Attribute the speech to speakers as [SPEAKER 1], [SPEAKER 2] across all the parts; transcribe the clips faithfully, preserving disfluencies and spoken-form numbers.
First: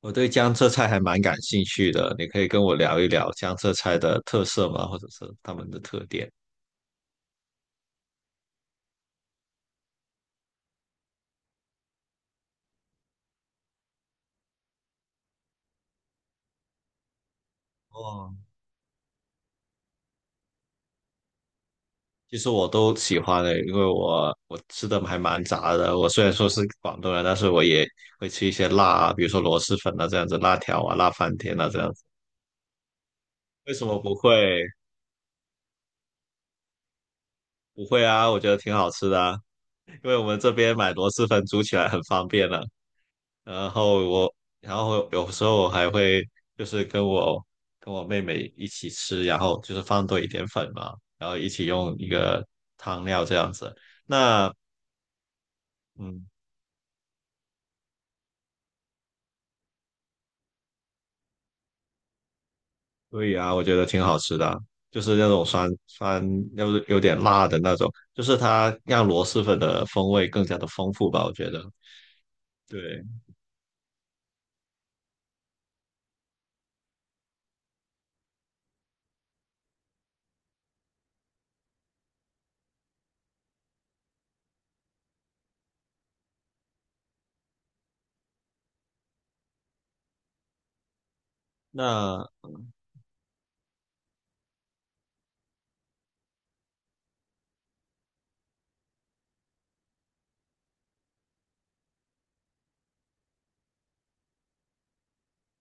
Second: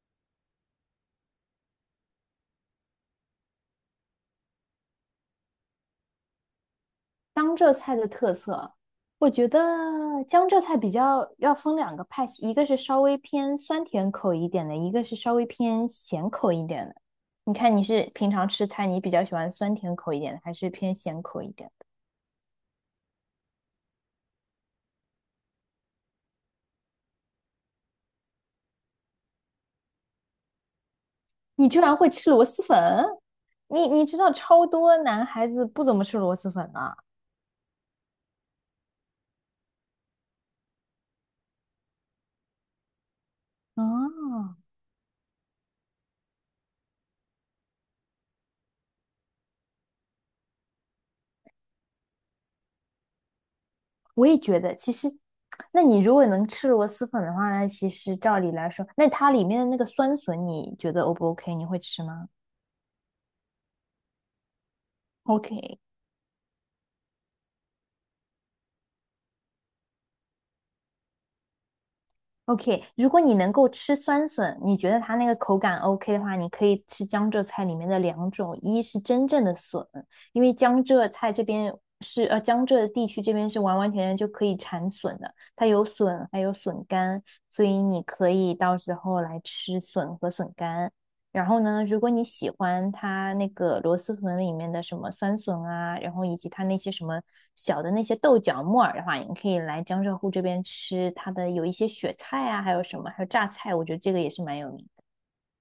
[SPEAKER 1] 我对江浙菜还蛮感兴趣的，你可以跟我聊一聊江浙菜的特色吗？或者是他们的特点？
[SPEAKER 2] 江浙菜的特色，我觉得江浙菜比较要分两个派系，一个是稍微偏酸甜口一点的，一个是稍微偏咸口一点的。你看你是平
[SPEAKER 1] 哦，
[SPEAKER 2] 常吃菜，你比较喜欢酸甜口一点的，还是偏咸口一点的？
[SPEAKER 1] 其实我都喜欢的，因为我我吃的还蛮杂的。我虽然说是广东人，但是我也会吃一些辣啊，比如说螺蛳粉啊这样子，辣条啊，辣翻天啊
[SPEAKER 2] 你
[SPEAKER 1] 这
[SPEAKER 2] 居
[SPEAKER 1] 样
[SPEAKER 2] 然
[SPEAKER 1] 子。
[SPEAKER 2] 会吃螺蛳粉？
[SPEAKER 1] 为
[SPEAKER 2] 你
[SPEAKER 1] 什么
[SPEAKER 2] 你
[SPEAKER 1] 不
[SPEAKER 2] 知
[SPEAKER 1] 会？
[SPEAKER 2] 道超多男孩子不怎么吃螺蛳粉的啊，
[SPEAKER 1] 不会啊，我觉得挺好吃的啊，因为我们这边买螺蛳粉煮起来很方便啊。然后我，
[SPEAKER 2] 哦
[SPEAKER 1] 然后有时候我还会就是跟我跟我妹妹一起吃，然后就是放多一点粉嘛，然后一起用一个汤料这样子。
[SPEAKER 2] 我也
[SPEAKER 1] 那
[SPEAKER 2] 觉得，其实，那你如
[SPEAKER 1] 嗯，
[SPEAKER 2] 果能吃螺蛳粉的话呢，其实照理来说，那它里面的那个酸笋，你觉得 O 不 O K？你会吃吗
[SPEAKER 1] 对呀，我觉得挺好吃的啊，就是那种酸
[SPEAKER 2] ？OK，
[SPEAKER 1] 酸，要是有点辣的那种，就是它让螺蛳粉的风味更加的丰富吧，我觉得。
[SPEAKER 2] OK，
[SPEAKER 1] 对，
[SPEAKER 2] 如果你能够吃酸笋，你觉得它那个口感 OK 的话，你可以吃江浙菜里面的两种，一是真正的笋，因为江浙菜这边是呃江浙地区这边是完完全全就可以产笋的，它有笋还有笋干，所以你可以到时候来吃笋和笋干。然后呢，如果你
[SPEAKER 1] 那
[SPEAKER 2] 喜欢它那个螺蛳粉里面的什么酸笋啊，然后以及它那些什么小的那些豆角木耳的话，你可以来江浙沪这边吃它的有一些雪菜啊，还有什么，还有榨菜，我觉得这个也是蛮有名的。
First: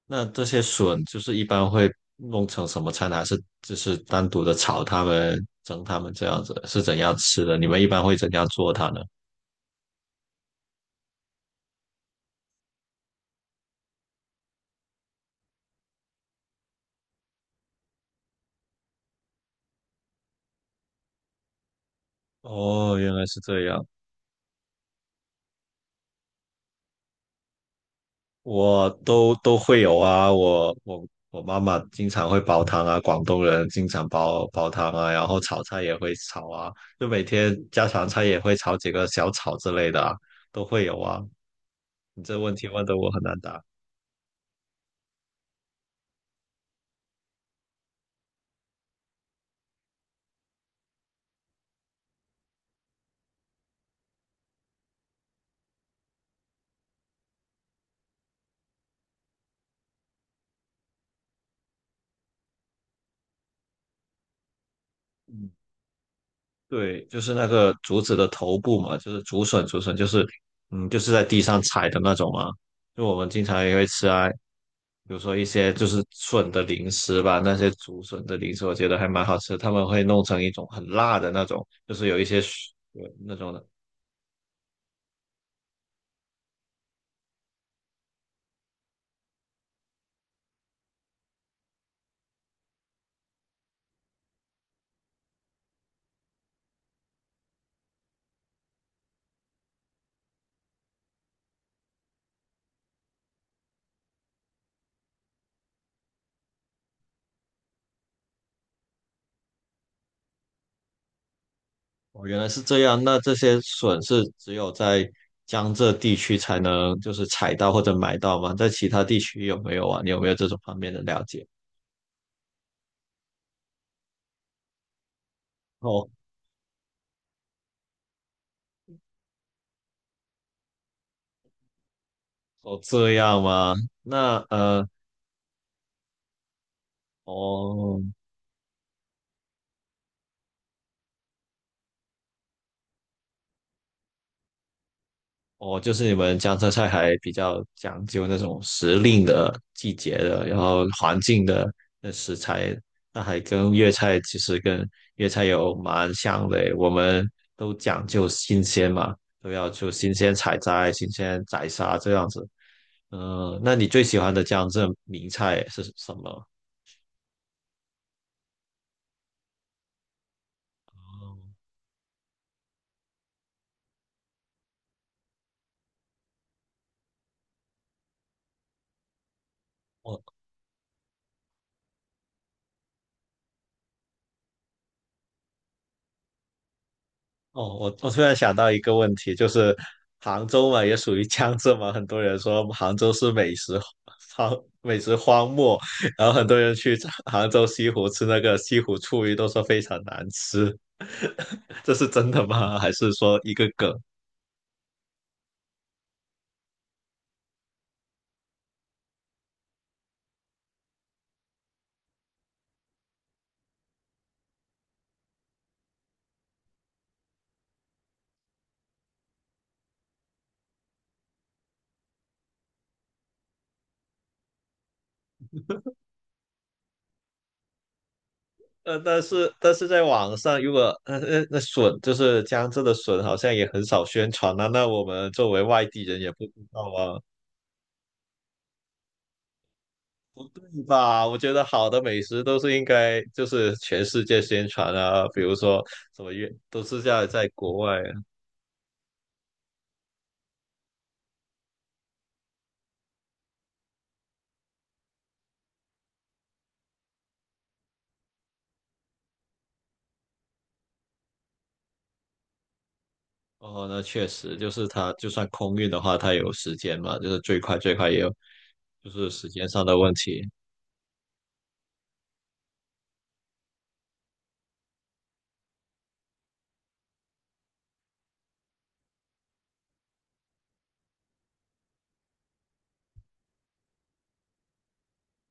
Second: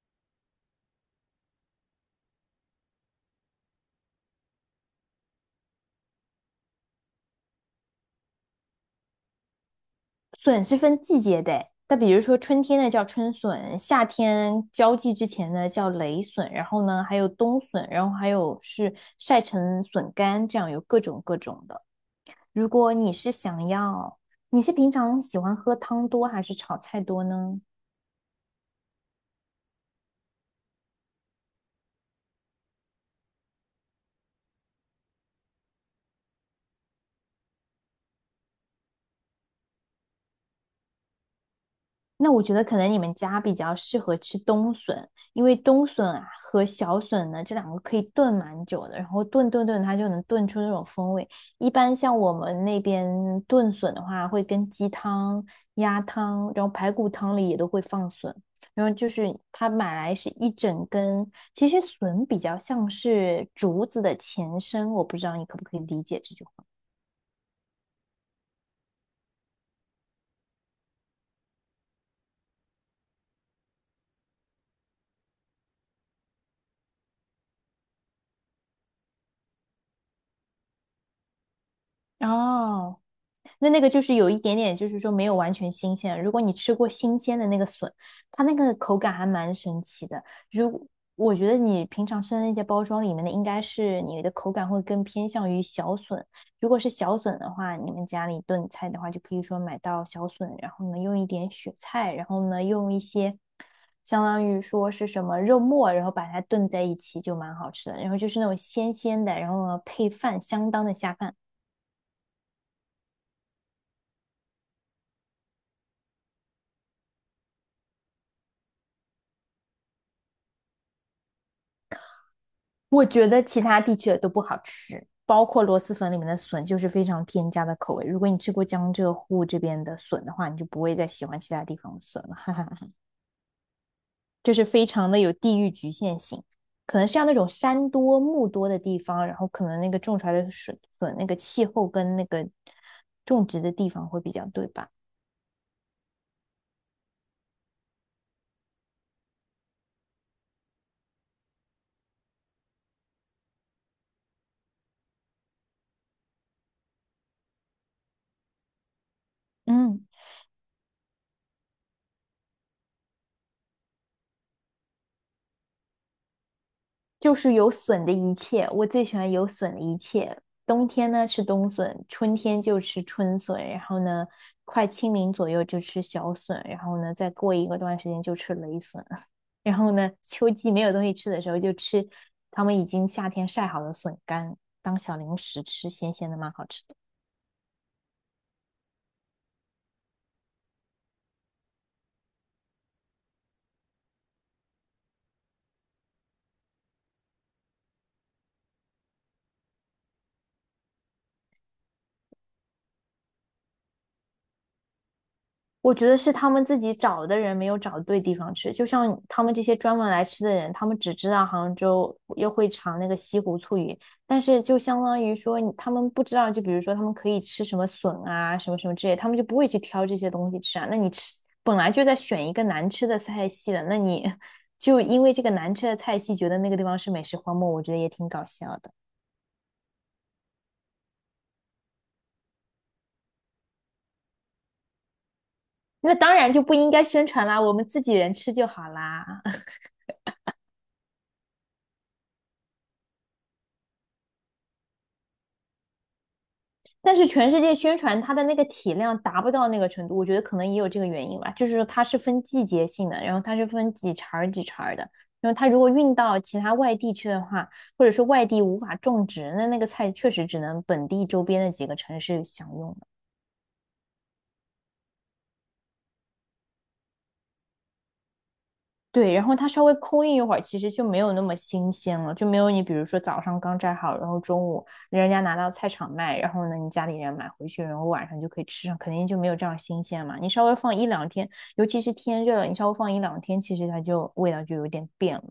[SPEAKER 1] 那这些笋就是一般会弄成什么菜呢？还是就是单独的炒它们、蒸它们这样子？是怎样吃的？你们一般会怎样做它呢？
[SPEAKER 2] 笋是分季节的诶，那比如说春天的叫春笋，夏天交际之前呢叫雷笋，然后呢还有冬笋，然后还有是晒成笋干，这样有各种各种的。如果
[SPEAKER 1] 哦，原
[SPEAKER 2] 你
[SPEAKER 1] 来
[SPEAKER 2] 是
[SPEAKER 1] 是这
[SPEAKER 2] 想
[SPEAKER 1] 样，
[SPEAKER 2] 要，你是平常喜欢喝汤多还是炒菜多呢？
[SPEAKER 1] 我都都会有啊。我我我妈妈经常会煲汤啊，广东人经常煲煲汤啊，然后炒菜也会炒啊，就每天家常菜也会炒几个小炒之类的啊，都会有啊。你
[SPEAKER 2] 那
[SPEAKER 1] 这
[SPEAKER 2] 我觉
[SPEAKER 1] 问
[SPEAKER 2] 得
[SPEAKER 1] 题
[SPEAKER 2] 可
[SPEAKER 1] 问
[SPEAKER 2] 能
[SPEAKER 1] 的
[SPEAKER 2] 你
[SPEAKER 1] 我
[SPEAKER 2] 们
[SPEAKER 1] 很难
[SPEAKER 2] 家比
[SPEAKER 1] 答。
[SPEAKER 2] 较适合吃冬笋，因为冬笋啊和小笋呢这两个可以炖蛮久的，然后炖炖炖它就能炖出那种风味。一般像我们那边炖笋的话，会跟鸡汤、鸭汤，然后排骨汤里也都会放笋。然后就是它买来是一整根，其实笋比较像是竹子的前身，我不知道你可不可以理解这句话。
[SPEAKER 1] 对，就是那个竹子的头部嘛，就是竹笋，竹笋就是，嗯，就是在地上采的那种嘛。就我们经常也会吃啊，比如说一些就是笋的零食吧，那些竹笋的零食，我觉得还蛮好吃。他们会弄成一种很辣的那种，就是有一些笋
[SPEAKER 2] 哦，
[SPEAKER 1] 那种的。
[SPEAKER 2] 那那个就是有一点点，就是说没有完全新鲜。如果你吃过新鲜的那个笋，它那个口感还蛮神奇的。如我觉得你平常吃的那些包装里面的，应该是你的口感会更偏向于小笋。如果是小笋的话，你们家里炖菜的话，就可以说买到小笋，然后呢用一点雪菜，然后呢用一些相当于说是什么肉末，然后把它炖在一起就蛮好吃的。然后就是那种鲜鲜的，然后呢配饭相当的下饭。
[SPEAKER 1] 哦，原来是这样。那这些笋是只有在江浙地区才能就是采到或者买到吗？在其他地区有没有啊？你有没有这种方面的了解？
[SPEAKER 2] 我觉得其他地区的都不好吃，包括螺蛳
[SPEAKER 1] 哦
[SPEAKER 2] 粉里面的笋就是非常添加的口味。如果你吃过江浙沪这边的笋的话，你就不会再喜欢其他地方的笋了，哈哈，
[SPEAKER 1] 哦，这样吗？那
[SPEAKER 2] 就是非
[SPEAKER 1] 呃。
[SPEAKER 2] 常的有地域局限性。可能像那种山
[SPEAKER 1] 哦
[SPEAKER 2] 多木多的地方，然后可能那个种出来的笋笋那个气候跟那个种植的地方会比较对吧？
[SPEAKER 1] 哦，就是你们江浙菜还比较讲究那种时令的、季节的，然后环境的那食材，那还跟粤菜其实跟粤菜有蛮像的诶，我们都讲究新鲜嘛，都要就
[SPEAKER 2] 嗯，
[SPEAKER 1] 新鲜采摘、新鲜宰杀这样子。嗯、那你最喜欢的江浙名菜是什么？
[SPEAKER 2] 就是有笋的一切，我最喜欢有笋的一切。冬天呢吃冬笋，春天就吃春笋，然后呢，快清明左右就吃小笋，然后呢，再过一个段时间就吃雷笋，然后呢，
[SPEAKER 1] 哦
[SPEAKER 2] 秋季没有东西吃的时候就吃他们已经夏天晒好的笋干当小零食吃，咸咸的蛮好吃的。
[SPEAKER 1] 哦，我我突然想到一个问题，就是杭州嘛，也属于江浙嘛，很多人说杭州是美食荒 美食荒漠，然后很多人去杭州西湖吃那个西湖醋鱼，都说非常难吃，这是真的吗？还是说一个梗？
[SPEAKER 2] 我觉得是他们自己找的人没有找对地方吃，就像他们这些专门来吃的人，他们只知道杭州又会尝那个西湖醋鱼，但是就相当于说你他们不知道，就比如说他们可以吃什么笋啊，什么什么之类，他们就不会去挑这些东西吃啊。那你吃本来就在选一个难吃的菜系的，那你 就因为这个难吃的菜系，觉得那个地方是美食荒漠，我觉得也挺搞笑的。
[SPEAKER 1] 呃，但是但是在网上，如果呃呃那笋就是江浙的笋，好像也很少宣传啊，那我们作为外地
[SPEAKER 2] 那
[SPEAKER 1] 人也
[SPEAKER 2] 当
[SPEAKER 1] 不知
[SPEAKER 2] 然就不
[SPEAKER 1] 道
[SPEAKER 2] 应该
[SPEAKER 1] 啊。
[SPEAKER 2] 宣传啦，我们自己人吃就好啦。
[SPEAKER 1] 是吧？我觉得好的美食都是应该就是全世界宣传啊，比如说什么运都是
[SPEAKER 2] 但
[SPEAKER 1] 在
[SPEAKER 2] 是
[SPEAKER 1] 在
[SPEAKER 2] 全世界
[SPEAKER 1] 国
[SPEAKER 2] 宣
[SPEAKER 1] 外
[SPEAKER 2] 传
[SPEAKER 1] 啊。
[SPEAKER 2] 它的那个体量达不到那个程度，我觉得可能也有这个原因吧。就是说它是分季节性的，然后它是分几茬儿几茬儿的，然后它如果运到其他外地去的话，或者说外地无法种植，那那个菜确实只能本地周边的几个城市享用。
[SPEAKER 1] 哦，那确实就是它，就算空运的话，它有时间嘛，就是最快最快也有，就是
[SPEAKER 2] 对，然
[SPEAKER 1] 时
[SPEAKER 2] 后它
[SPEAKER 1] 间上
[SPEAKER 2] 稍微
[SPEAKER 1] 的问
[SPEAKER 2] 空运一
[SPEAKER 1] 题。
[SPEAKER 2] 会儿，其实就没有那么新鲜了，就没有你比如说早上刚摘好，然后中午人家拿到菜场卖，然后呢你家里人买回去，然后晚上就可以吃上，肯定就没有这样新鲜嘛。你稍微放一两天，尤其是天热了，你稍微放一两天，其实它就味道就有点变了。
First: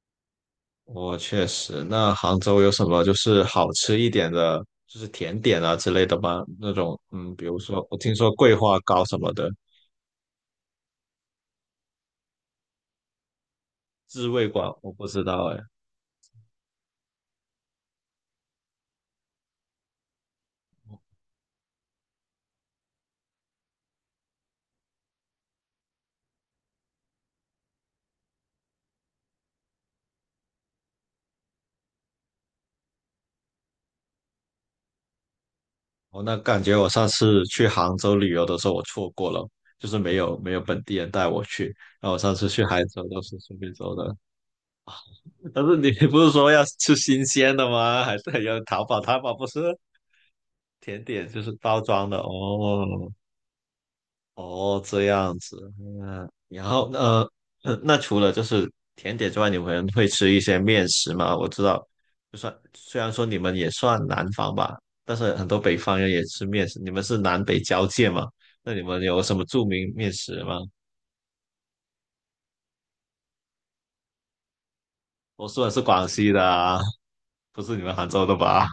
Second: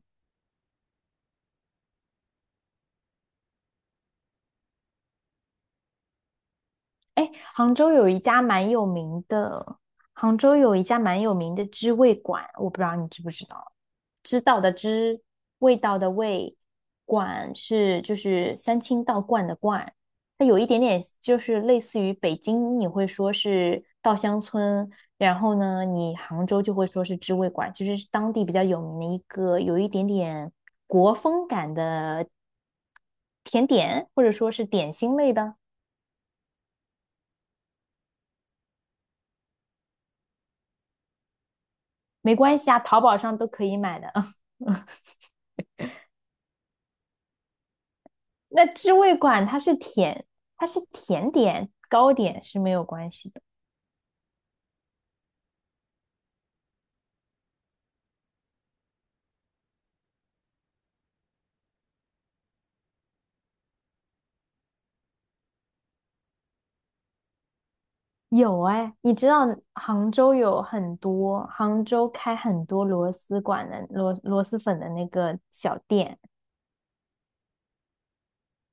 [SPEAKER 1] 我确实，那杭州有什么就是好吃一点的，就是甜点啊之类的吗？那种
[SPEAKER 2] 哎，
[SPEAKER 1] 嗯，比如
[SPEAKER 2] 杭
[SPEAKER 1] 说
[SPEAKER 2] 州
[SPEAKER 1] 我
[SPEAKER 2] 有
[SPEAKER 1] 听
[SPEAKER 2] 一
[SPEAKER 1] 说
[SPEAKER 2] 家
[SPEAKER 1] 桂
[SPEAKER 2] 蛮
[SPEAKER 1] 花
[SPEAKER 2] 有
[SPEAKER 1] 糕什
[SPEAKER 2] 名
[SPEAKER 1] 么的，
[SPEAKER 2] 的，杭州有一家蛮有名的知味馆，我不知道你知不知道？
[SPEAKER 1] 滋
[SPEAKER 2] 知
[SPEAKER 1] 味
[SPEAKER 2] 道
[SPEAKER 1] 馆
[SPEAKER 2] 的
[SPEAKER 1] 我不知
[SPEAKER 2] 知，
[SPEAKER 1] 道哎。
[SPEAKER 2] 味道的味，馆是就是三清道观的观，它有一点点就是类似于北京你会说是稻香村，然后呢，你杭州就会说是知味馆，就是当地比较有名的一个有一点点国风感的甜点，或者说是点心类的。
[SPEAKER 1] 哦，那感觉我上次去杭州旅游的时候，我错过了，就是没有没有本地人带我去。然后我上
[SPEAKER 2] 没
[SPEAKER 1] 次
[SPEAKER 2] 关
[SPEAKER 1] 去
[SPEAKER 2] 系啊，
[SPEAKER 1] 杭
[SPEAKER 2] 淘
[SPEAKER 1] 州
[SPEAKER 2] 宝
[SPEAKER 1] 都是
[SPEAKER 2] 上都
[SPEAKER 1] 顺
[SPEAKER 2] 可
[SPEAKER 1] 便
[SPEAKER 2] 以
[SPEAKER 1] 走
[SPEAKER 2] 买的。
[SPEAKER 1] 的，但是你不是说要吃新鲜的吗？还是要
[SPEAKER 2] 那
[SPEAKER 1] 淘
[SPEAKER 2] 知
[SPEAKER 1] 宝？
[SPEAKER 2] 味
[SPEAKER 1] 淘宝不
[SPEAKER 2] 馆它
[SPEAKER 1] 是
[SPEAKER 2] 是甜，它是
[SPEAKER 1] 甜点
[SPEAKER 2] 甜
[SPEAKER 1] 就是
[SPEAKER 2] 点、
[SPEAKER 1] 包装
[SPEAKER 2] 糕
[SPEAKER 1] 的
[SPEAKER 2] 点是没有关
[SPEAKER 1] 哦。
[SPEAKER 2] 系的。
[SPEAKER 1] 哦，这样子，嗯，然后呃，呃那除了就是甜点之外，你们会吃一些面食吗？我知道，就算虽然说你们也算南方吧，但是很多北方人也吃面食。你们是南北交界嘛？
[SPEAKER 2] 有
[SPEAKER 1] 那你
[SPEAKER 2] 哎，
[SPEAKER 1] 们
[SPEAKER 2] 你
[SPEAKER 1] 有
[SPEAKER 2] 知
[SPEAKER 1] 什么
[SPEAKER 2] 道
[SPEAKER 1] 著名
[SPEAKER 2] 杭
[SPEAKER 1] 面
[SPEAKER 2] 州
[SPEAKER 1] 食吗？
[SPEAKER 2] 有很多，杭州开很多螺蛳馆的螺螺蛳粉的那个
[SPEAKER 1] 我说的
[SPEAKER 2] 小
[SPEAKER 1] 是广
[SPEAKER 2] 店，
[SPEAKER 1] 西的啊，不是你们杭州的吧？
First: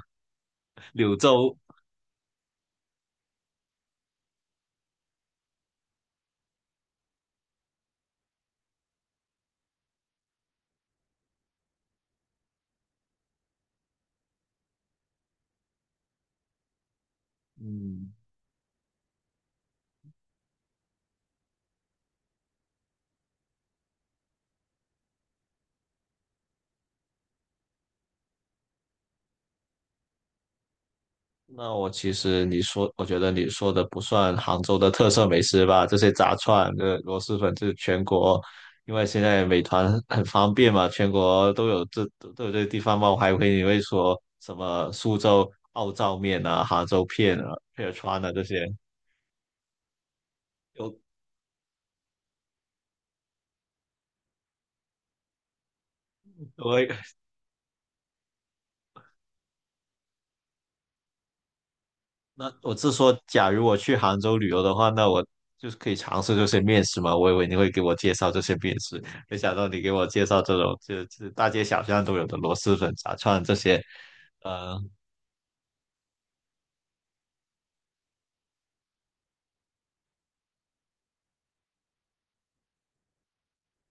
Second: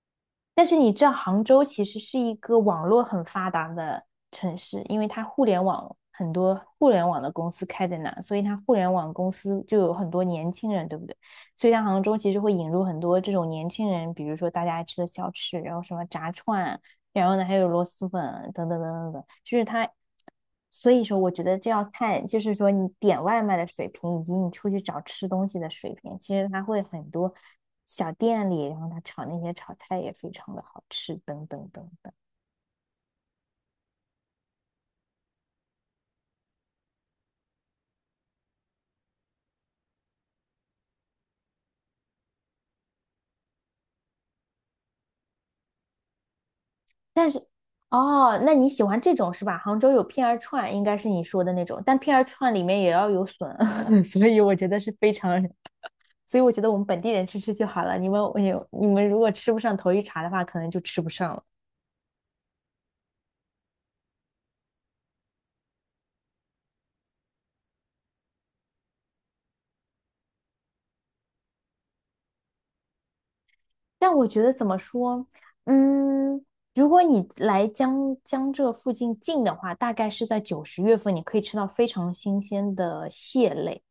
[SPEAKER 2] 但是你 知道，
[SPEAKER 1] 柳
[SPEAKER 2] 杭
[SPEAKER 1] 州，
[SPEAKER 2] 州其实是一个网络很发达的城市，因为它互联网很多互联网的公司开在那，所以它互联网公司就有很多年轻人，对不对？所以它杭州其实会引入很多这种年轻人，比如说大家爱吃的小吃，然后什么炸串啊，然后呢还有螺蛳
[SPEAKER 1] 嗯，
[SPEAKER 2] 粉啊等等等等等，就是它所以说，我觉得这要看，就是说你点外卖的水平，以及你出去找吃东西的水平。其实它会很多小店里，然后它炒那些炒菜也非常的好吃，等等
[SPEAKER 1] 那我
[SPEAKER 2] 等等。
[SPEAKER 1] 其实你说，我觉得你说的不算杭州的特色美食吧，这些炸串、这螺蛳粉，这全国，因为现在美团很方便嘛，全国都有这都有这些地方嘛，我还以为你会说什么苏州奥灶面啊、杭州
[SPEAKER 2] 但
[SPEAKER 1] 片
[SPEAKER 2] 是，
[SPEAKER 1] 啊、片川啊
[SPEAKER 2] 哦，
[SPEAKER 1] 这
[SPEAKER 2] 那
[SPEAKER 1] 些，
[SPEAKER 2] 你喜欢这种是吧？杭州有片儿串，应
[SPEAKER 1] 我
[SPEAKER 2] 该是你说的那种，但片儿串里面也要有笋，所以我觉得是非常，所以我觉得我们本
[SPEAKER 1] 我
[SPEAKER 2] 地人吃吃就好了。你们，你你们如果吃不上头一茬的话，可能就吃不上了。
[SPEAKER 1] 那我是说，假如我去杭州旅游的话，那我就是可以尝试这些面食嘛。我以为你会给我介绍这些面食，没想到你给我介绍这种就是就是大街小巷都有的螺蛳粉、炸串这些，
[SPEAKER 2] 但我觉得怎么
[SPEAKER 1] 呃，
[SPEAKER 2] 说，嗯，如果你来江江浙附近近的话，大概是在九十月份，你可以吃到非常新鲜的蟹类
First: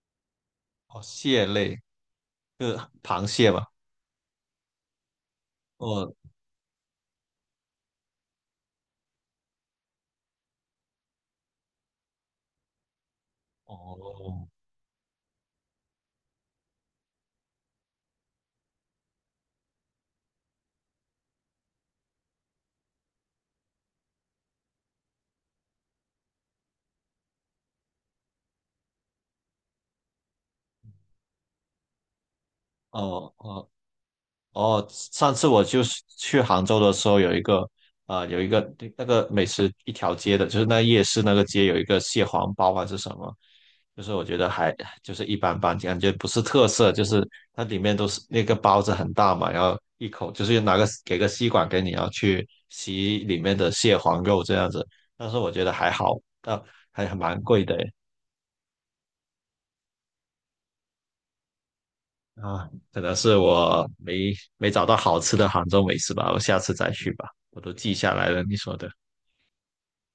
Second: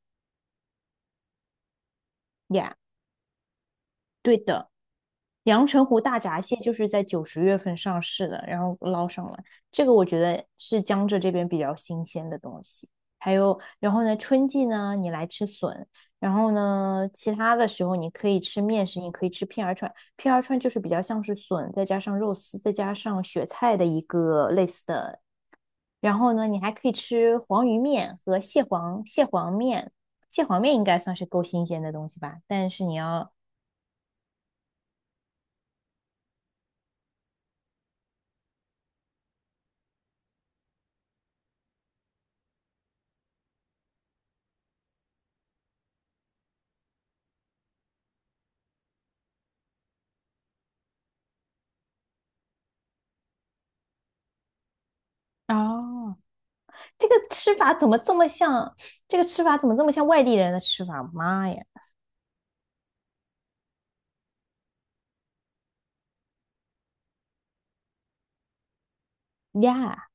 [SPEAKER 1] 哦，蟹类，就
[SPEAKER 2] 呀。
[SPEAKER 1] 是螃蟹嘛。
[SPEAKER 2] 对的，阳澄湖大
[SPEAKER 1] 哦
[SPEAKER 2] 闸蟹就是在九十月份上市的，然后捞上来，这个我觉得是江浙这边比较新鲜的东西。还有，然后呢，春
[SPEAKER 1] 哦
[SPEAKER 2] 季呢，你来吃笋，然后呢，其他的时候你可以吃面食，你可以吃片儿串，片儿串就是比较像是笋，再加上肉丝，再加上雪菜的一个类似的。然后呢，你还可以吃黄鱼面和蟹黄蟹黄面，蟹黄面应该算是够新鲜的东西吧，但是你要。
[SPEAKER 1] 哦哦，哦，上次我就是去杭州的时候，有一个啊、呃有一个那个美食一条街的，就是那夜市那个街有一个蟹黄包还是什么，就是我觉得还就是一般般，感觉不是特色，就是它里面都是那个包子很大嘛，然后一口就是拿个给个吸管给你，然后去吸里面的蟹黄肉这样子，但是我觉得还
[SPEAKER 2] 哦，
[SPEAKER 1] 好，但还
[SPEAKER 2] 这个
[SPEAKER 1] 蛮
[SPEAKER 2] 吃
[SPEAKER 1] 贵
[SPEAKER 2] 法
[SPEAKER 1] 的
[SPEAKER 2] 怎么这么像？这个吃法怎么这么像外地人的吃法？妈呀
[SPEAKER 1] 啊，可能是我没没找到好吃的杭州美食吧，我下次再去吧，我都记下来了你说的。
[SPEAKER 2] 呀！